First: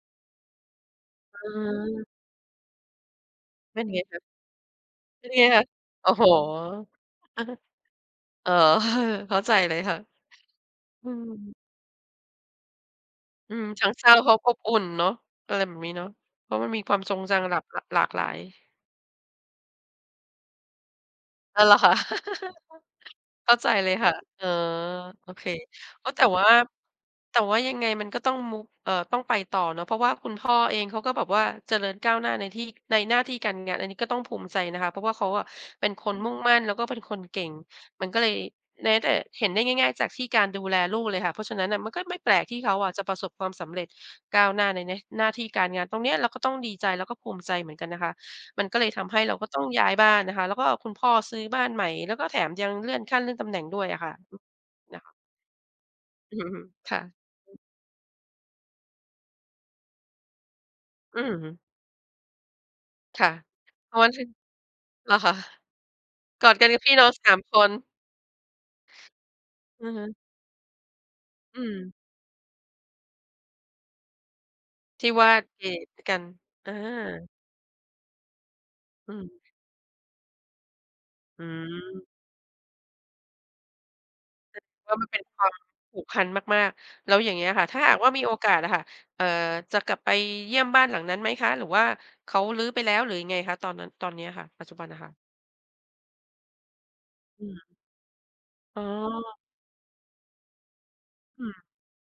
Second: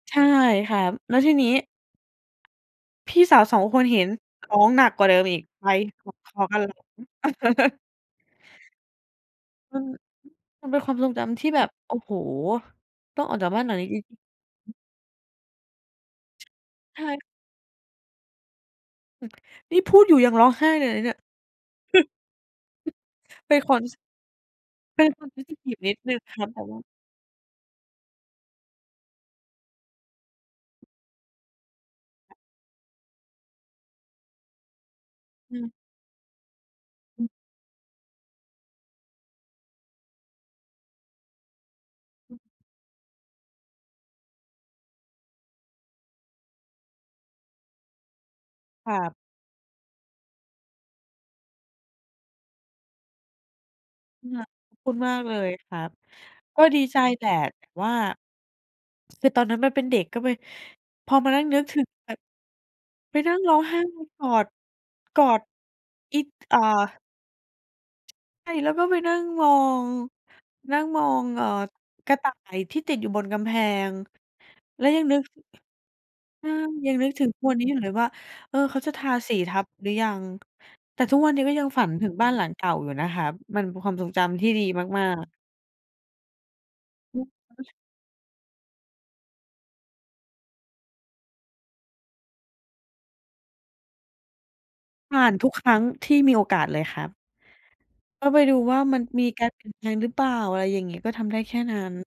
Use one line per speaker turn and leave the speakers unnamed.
ใช่ค่ะ แล้วที
อ
นี
ื
้
ม
พี่สาว 2
เ
ค
ป็
น
นไ
เห
ง
็น
คะ?
ร้องหนักกว่าเดิ
เป
ม
็น
อี
ไง
ก
ล่ะ?
ไป
โอ้โฮ!
พอ ๆ กันเลย
อะฮะ อ๋อ เข้าใจเล
อื
ย
อฮ
ค
ึ
่ะ
มันเป็นความท
อ
ร
ื
งจำที่
ม
แบบ โอ้โฮ! ต้องออกจา
อ
ก
ื
บ้าน
ม
หลัง
ท
น
ั
ี้
้ง
อี
เ
ก
ศร้าพร้อมอบ
อื
อุ
อ
่นเนาะ อะไรแบบนี้เนาะ
ช
เพราะมันมีคว
ใ
า
ช
มทรง
่
จังน่ะหลาก หลัก หลากหลาย
อือ นี่พูดอยู่ยังร้องไห้เลยนะเนี่ย
อ้าว เหรอคะ? เข
เป
้
็
า
น
ใจ
ความร
เ
ู
ล
้
ย
สึก
ค่ะ เออ
เป็นค
โอ
น เซ
เค
นซิทิฟ นิด
ก็
หนึ่
แ
ง
ต่
ค
ว
ร
่
ั
า
บ แต่ว่า
แต่ว่ายังไงมันก็ต้องมูฟ เอ่อ ต้องไปต่อเนาะ เพราะว่าคุณพ่อเอง เขาก็แบบว่าเจริญก้าวหน้าในที่ ในหน้าที่การงาน อันนี้ก็ต้องภูมิใจนะคะ เพราะว่าเขาอะ
อือ
เป็นคนมุ่งมั่น แล้วก็เป็นค
อ
น
ืม
เก่ง มันก็เลย แม้แต่เห็นได้ง่าย ๆ จากที่การดูแลลูกเลยค่ะ เพราะฉะนั้นน่ะ มันก็ไม่แป
อ
ล
ือ
กที่เขาอะ จะประสบความสำเร็จก้าวหน้าในแมช หน้าที่การงาน ตรงเนี้ยเราก็ต้องดีใจ แล้วก็ภูมิใจเหมือนกันนะคะ มันก็เล
ค
ย
รั
ท
บ
ำให้เราก็ต้องย้ายบ้านนะคะ แล้วก็คุณพ่อซื้อบ้านใหม่ แล้วก็แถมยังเลื่อนขั้นเลื่อนตำแหน่งด้วยอะค่ะ อือ
[unintelligible] ขอบคุ
เน
ณ
ี่ยค
ม
่ะ
ากเลยครับ ก็ดี
ค
ใ
่
จ
ะ
แต่
อือ
แต่ว่า คือตอนนั้นมันเป็นเด็กก็ไป พ
อ
อ
ือ
มา
อื้อ
นั่
ฮ
ง
ือ
นึกถึงไป ไป
ค่
น
ะ
ั่งร้องไห้
พ
อ
อ
ืม
ถ
ก
ึง
อด
เหร
ก
อ
อ
คะ?
ด อิ
กอ
อ
ด
่า
กันกับพี่น้อง 3 คน
ใช่ แล้วก็ไปนั่งมอ
อื
ง
อฮึ
นั่งมอง เอ่อ
อืม
กระต่ายที่ติดอยู่บนกำแพง แล้วยั
ท
ง
ี่
นึก
ว่าเกะกัน
อา
อ
ยังนึก
า
ถึงทุกวันนี้อยู่เลยว่า เออ เขาจะท
อื
าส
ม
ีทับหรือยัง? แต่ทุกวันน
อ
ี
ื
้ก็ยังฝัน
ม
ถึงบ้านหลังเก่าอยู่นะครับ มันเป็นความทรงจำที่
อื
ด
อ
ี
ก็
ม
มั
า
นเป็น
ก ๆ
ความผูกพันมาก ๆ แล้
อ
ว
ื
อย่างเ
อ
งี้ยอะค่ะ
[unintelligible]
ถ้าหากว่ามีโอกาสน่ะค่ะ เอ่อ จะกลับไปเยี่ยมบ้านหลังนั้นไหมคะ? หรือว่าเขารื้อไปแล้ว หรือยังไงคะ ตอนนั้น ตอนเนี้ยค่ะ ปัจจุบันนะค่ะ?
ผ่านทุกครั้งที่มีโอกาสเลยครับ
อืม
ก็ไปดูว
อ
่
๋
า มันมี
อ
การเปลี่ยนแปลงหรือเปล่า? อะไรอย่างงี้ ก็ทำได้
อื
แค่
ม
นั้น